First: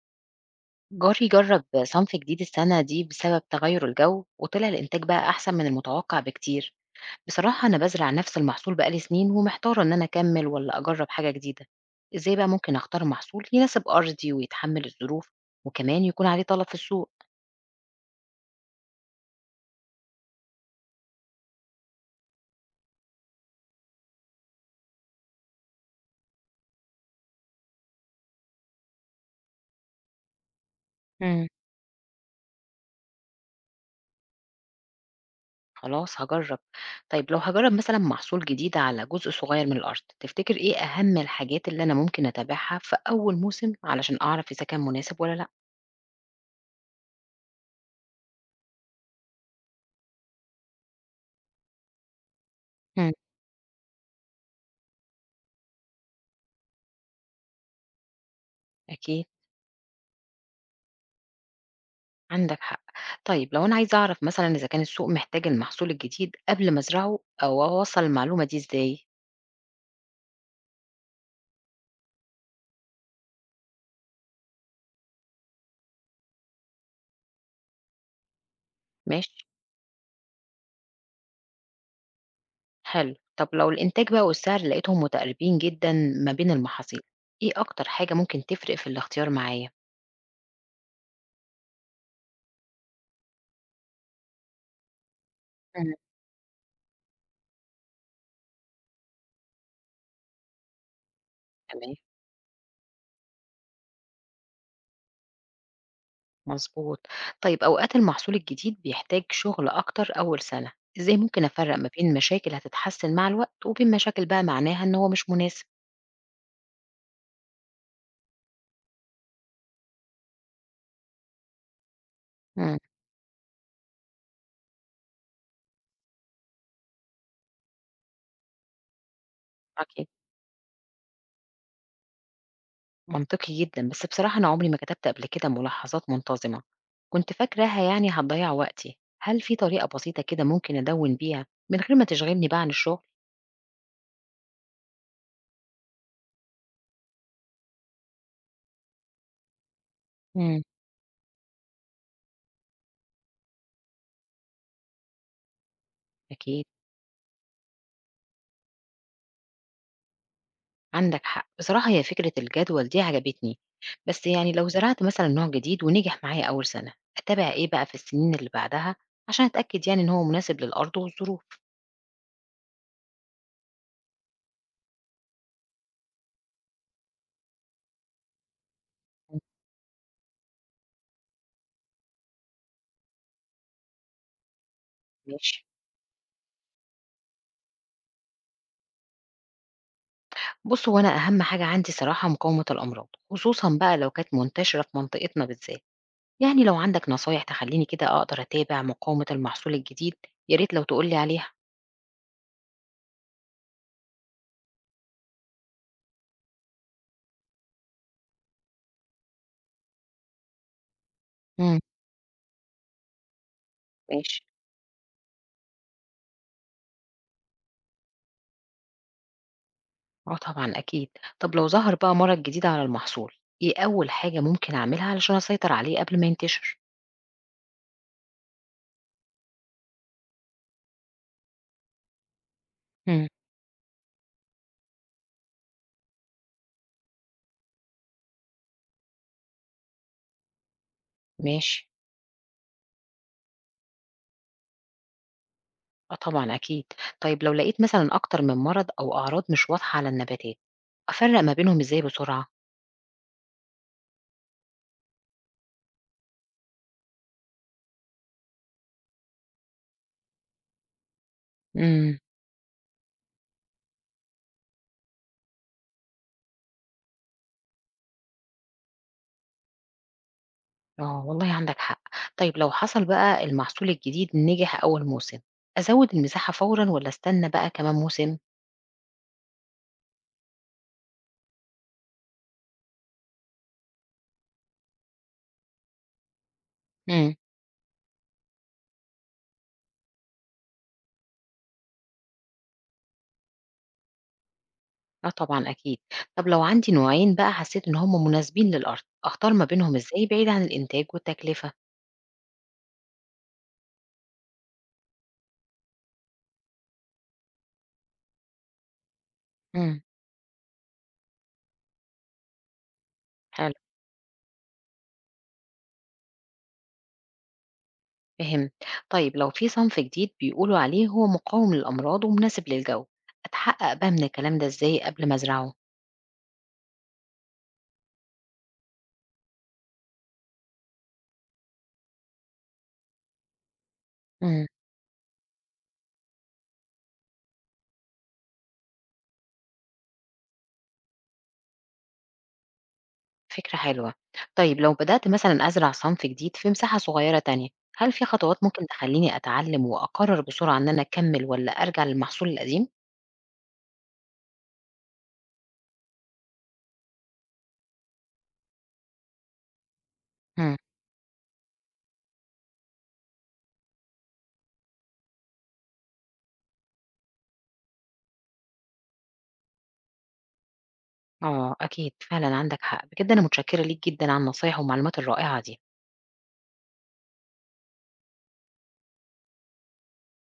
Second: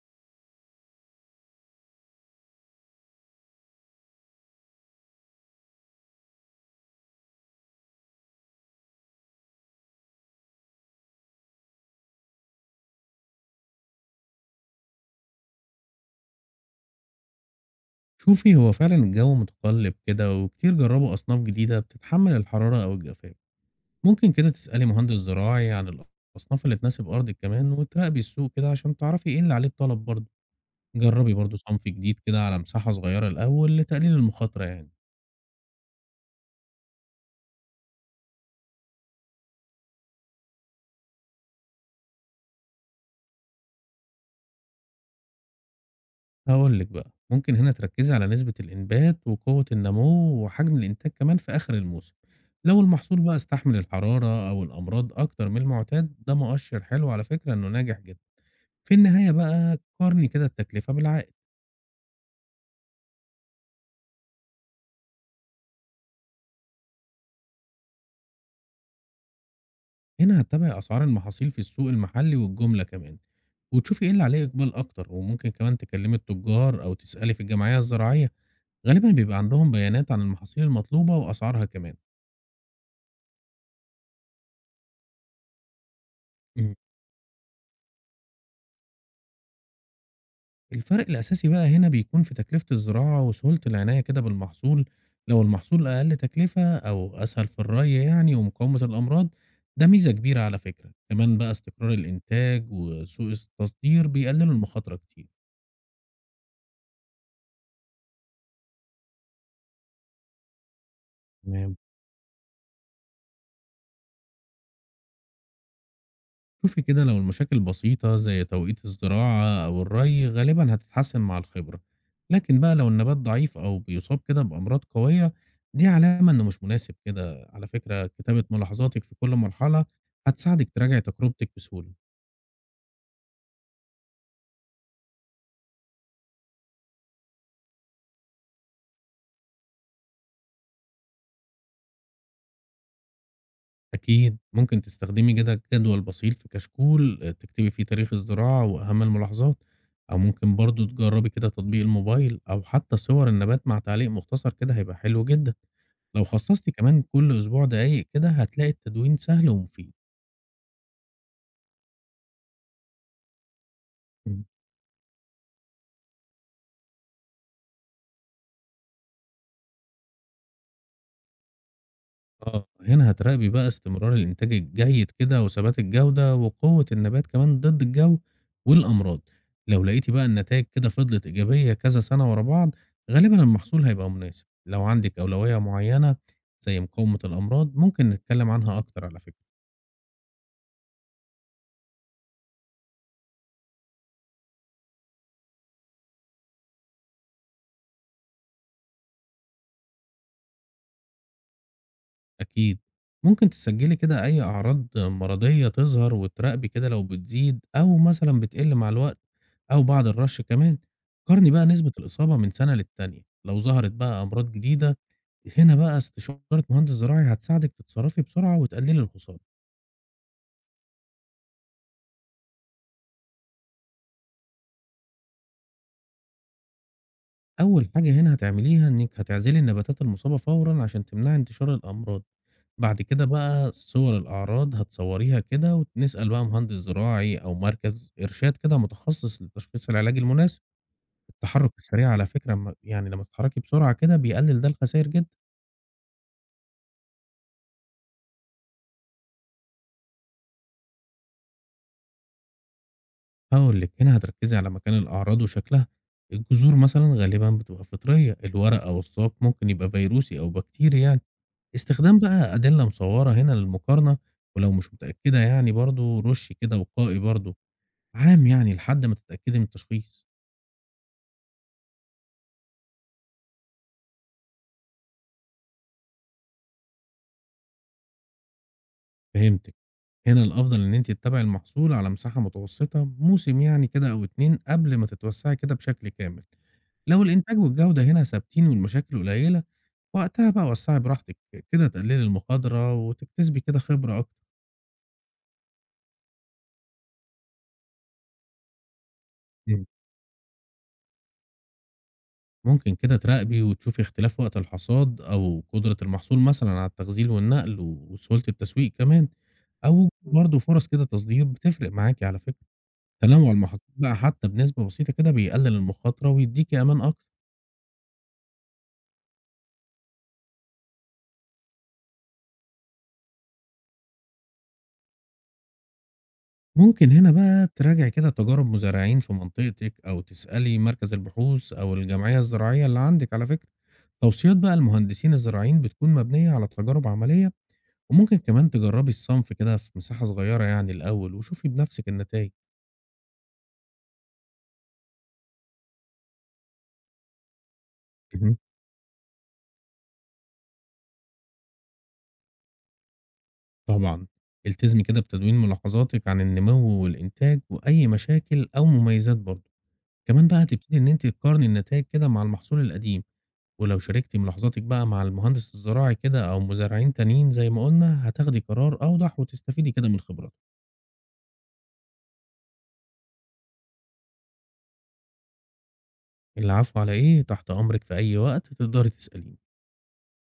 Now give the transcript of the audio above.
جاري جرب صنف جديد السنة دي بسبب تغير الجو وطلع الإنتاج بقى أحسن من المتوقع بكتير. بصراحة أنا بزرع نفس المحصول بقالي سنين ومحتارة إن أنا أكمل ولا أجرب حاجة جديدة. إزاي بقى ممكن أختار محصول يناسب أرضي ويتحمل الظروف، وكمان يكون عليه طلب في السوق؟ شوفي هو فعلا الجو متقلب كده وكتير جربوا أصناف جديدة بتتحمل الحرارة أو الجفاف. ممكن كده تسألي مهندس زراعي عن الأصناف اللي تناسب أرضك، كمان وتراقبي السوق كده عشان تعرفي إيه اللي عليه الطلب برضه. جربي مم. برضه صنف جديد كده على مساحة صغيرة الأول لتقليل المخاطرة يعني. خلاص هجرب. طيب لو هجرب مثلا محصول جديد على جزء صغير من الأرض تفتكر إيه أهم الحاجات اللي أنا ممكن أتابعها في أول موسم علشان أعرف إذا كان مناسب ولا لأ؟ هقول لك بقى ممكن هنا تركزي على نسبة الإنبات وقوة النمو وحجم الإنتاج كمان في آخر الموسم. لو مم. المحصول بقى استحمل الحرارة أو الأمراض أكتر من المعتاد، ده مؤشر حلو على فكرة إنه ناجح جدا. في أكيد. النهاية بقى قارني كده التكلفة بالعائد. عندك حق. طيب لو أنا عايزة أعرف مثلًا إذا كان السوق محتاج المحصول الجديد قبل ما أزرعه أو أوصّل المعلومة دي إزاي؟ هنا هتتابع أسعار المحاصيل في السوق المحلي والجملة كمان، وتشوفي ايه اللي عليه إقبال أكتر. وممكن كمان تكلمي التجار أو تسألي في الجمعية الزراعية، غالبا بيبقى ماشي، عندهم بيانات عن المحاصيل المطلوبة وأسعارها كمان. حلو. طب لو الإنتاج بقى والسعر لقيتهم متقاربين جدًا ما بين مم. المحاصيل، إيه أكتر حاجة ممكن تفرق في الاختيار معايا؟ الفرق الأساسي بقى هنا بيكون في تكلفة الزراعة وسهولة العناية كده بالمحصول. لو المحصول مم. أقل تكلفة أو أسهل في الري يعني ومقاومة الأمراض، ده ميزة كبيرة على فكرة. كمان بقى استقرار تمام، الإنتاج وسوق التصدير بيقللوا المخاطرة كتير. مضبوط. طيب أوقات المحصول الجديد بيحتاج شغل أكتر أول سنة، إزاي ممكن أفرّق تمام. ما بين مشاكل هتتحسن مع الوقت وبين مشاكل بقى معناها إن هو مش مناسب؟ شوفي كده، لو المشاكل بسيطة زي توقيت الزراعة أو الري غالبا هتتحسن مع الخبرة. لكن بقى إمم، لو النبات ضعيف أو بيصاب كده بأمراض قوية، دي علامة إنه مش مناسب. كده على فكرة كتابة ملاحظاتك في كل مرحلة أكيد. هتساعدك تراجع تجربتك بسهولة. منطقي جدًا، بس بصراحة أنا عمري ما كتبت قبل كده ملاحظات منتظمة، كنت فاكراها يعني هتضيّع وقتي، هل في طريقة بسيطة كده ممكن أدوِّن بيها من غير ما تشغلني بقى عن الشغل؟ أكيد، ممكن تستخدمي كده جدول بسيط في كشكول تكتبي فيه تاريخ الزراعة وأهم الملاحظات، أو ممكن إمم. برضه تجرّبي كده تطبيق الموبايل، أو حتى صور النبات مع تعليق مختصر كده هيبقى حلو جدًا. لو أكيد، خصصتِ كمان كل أسبوع دقايق، كده هتلاقي التدوين سهل ومفيد. عندك حق، بصراحة هي فكرة الجدول دي عجبتني، بس إمم. يعني لو زرعت مثلًا نوع جديد ونجح معايا أول سنة، أتابع إيه بقى في السنين اللي بعدها عشان أتأكد يعني إن هو مناسب للأرض والظروف؟ آه، هنا هتراقبي بقى استمرار الإنتاج الجيد كده وثبات الجودة وقوة النبات كمان ضد الجو والأمراض. إمم، لو لقيتي بقى النتائج كده فضلت إيجابية كذا سنة ورا بعض، غالبا المحصول هيبقى مناسب. لو عندك ماشي. أولوية معينة زي مقاومة الأمراض، ممكن نتكلم عنها أكتر على فكرة. بُص، هو أنا أهم حاجة عندي صراحة مقاومة الأمراض، خصوصًا بقى لو كانت منتشرة في منطقتنا بالذات. يعني لو عندك نصايح تخلّيني كده أقدر أتابع مقاومة المحصول الجديد، يا ريت لو تقول لي عليها. أكيد، ممكن تسجلي كده أي أعراض مرضية تظهر، وتراقبي كده لو بتزيد أو مثلا بتقل مع الوقت أو بعد الرش كمان. قارني بقى إمم. نسبة الإصابة من سنة للتانية، لو ظهرت بقى ماشي. أمراض جديدة هنا بقى استشارة مهندس زراعي هتساعدك تتصرفي بسرعة وتقللي الخسارة. آه طبعًا أكيد. طب لو ظهر بقى مرض جديد على المحصول، إيه أول حاجة ممكن أعملها علشان أسيطر عليه قبل ما ينتشر؟ أول حاجة هنا هتعمليها إنك هتعزلي النباتات المصابة فورا عشان تمنعي انتشار الأمراض. بعد كده إمم. بقى صور الأعراض هتصوريها كده، ونسأل بقى مهندس زراعي أو مركز إرشاد كده متخصص لتشخيص العلاج المناسب. التحرك ماشي. السريع على فكرة يعني لما تتحركي بسرعة كده بيقلل ده الخسائر جدا. آه طبعًا أكيد. طيب لو لقيت مثلًا أكتر من مرض أو أعراض مش واضحة على النباتات، أفرّق ما بينهم إزاي بسرعة؟ هقول لك هنا هتركزي على مكان الأعراض وشكلها. الجذور مثلا غالبا بتبقى فطرية، الورق أو الساق ممكن يبقى فيروسي أو بكتيري يعني. إمم. استخدام بقى أدلة مصورة هنا للمقارنة، ولو مش متأكدة يعني برضه رُشّي كده وقائي برضه عام يعني لحد ما تتأكدي من التشخيص. آه والله عندك حق. طيب لو حصل بقى المحصول الجديد نجح أول موسم، أزوّد المساحة فورًا والّا أستنى بقى كمان موسم؟ فهمتِك. هنا الأفضل إن أنتِ تتابعي المحصول على مساحة متوسطة، موسم يعني كده أو 2 قبل ما تتوسّعي كده بشكل كامل. لو إمم. الإنتاج والجودة هنا ثابتين والمشاكل قليلة، وقتها بقى وسّعي براحتِك، كده تقللي المخاطرة وتكتسبي كده خبرة أكتر. آه طبعًا أكيد. طب لو عندي نوعين بقى حسيت إن هم مناسبين للأرض، أختار ما بينهم إزاي بعيد عن الإنتاج والتكلفة؟ ممكن كده تراقبي وتشوفي اختلاف وقت الحصاد أو قدرة المحصول مثلًا على التخزين والنقل وسهولة التسويق كمان، أو امم. برضه فرص كده تصدير بتفرق معاكِ على فكرة. تنوع حلو، المحاصيل بقى حتى بنسبة بسيطة كده بيقلل المخاطرة ويديكِ أمان أكتر. فهمت. طيب لو في صنف جديد بيقولوا عليه هو مقاوم للأمراض ومناسب للجو، أتحقق بقى من الكلام ده إزاي قبل ما أزرعه؟ ممكن هنا بقى تراجعي كده تجارب مزارعين في منطقتِك، أو تسألي مركز البحوث أو الجمعية الزراعية اللي عندِك على فكرة. توصيات امم. بقى المهندسين الزراعيين بتكون مبنية على تجارب عملية، وممكن كمان تجربي الصنف كده في مساحة صغيرة يعني الأول وشوفي بنفسِك النتايج. فكرة حلوة. طيب لو بدأت مثلًا أزرع صنف جديد في مساحة صغيرة تانية، هل في اهم، خطوات ممكن تخليني أتعلم وأقرر بسرعة إن أنا أكمل والّا أرجع للمحصول القديم؟ طبعًا. التزمي كده بتدوين ملاحظاتِك عن النمو والإنتاج وأي مشاكل أو مميزات برضه. كمان بقى امم. هتبتدي إن أنتِ تقارني النتايج كده مع المحصول القديم، ولو شاركتِ ملاحظاتِك بقى مع المهندس الزراعي كده أو مزارعين تانيين زي ما قُلنا، هتاخدي قرار أوضح وتستفيدي كده من خبراته. آه أكيد فعلًا عندك حق، بجد أنا متشكرة ليك جدًا على النصايح والمعلومات الرائعة دي. العفو على إيه، تحت أمرِك في أي وقت تقدري تسأليني.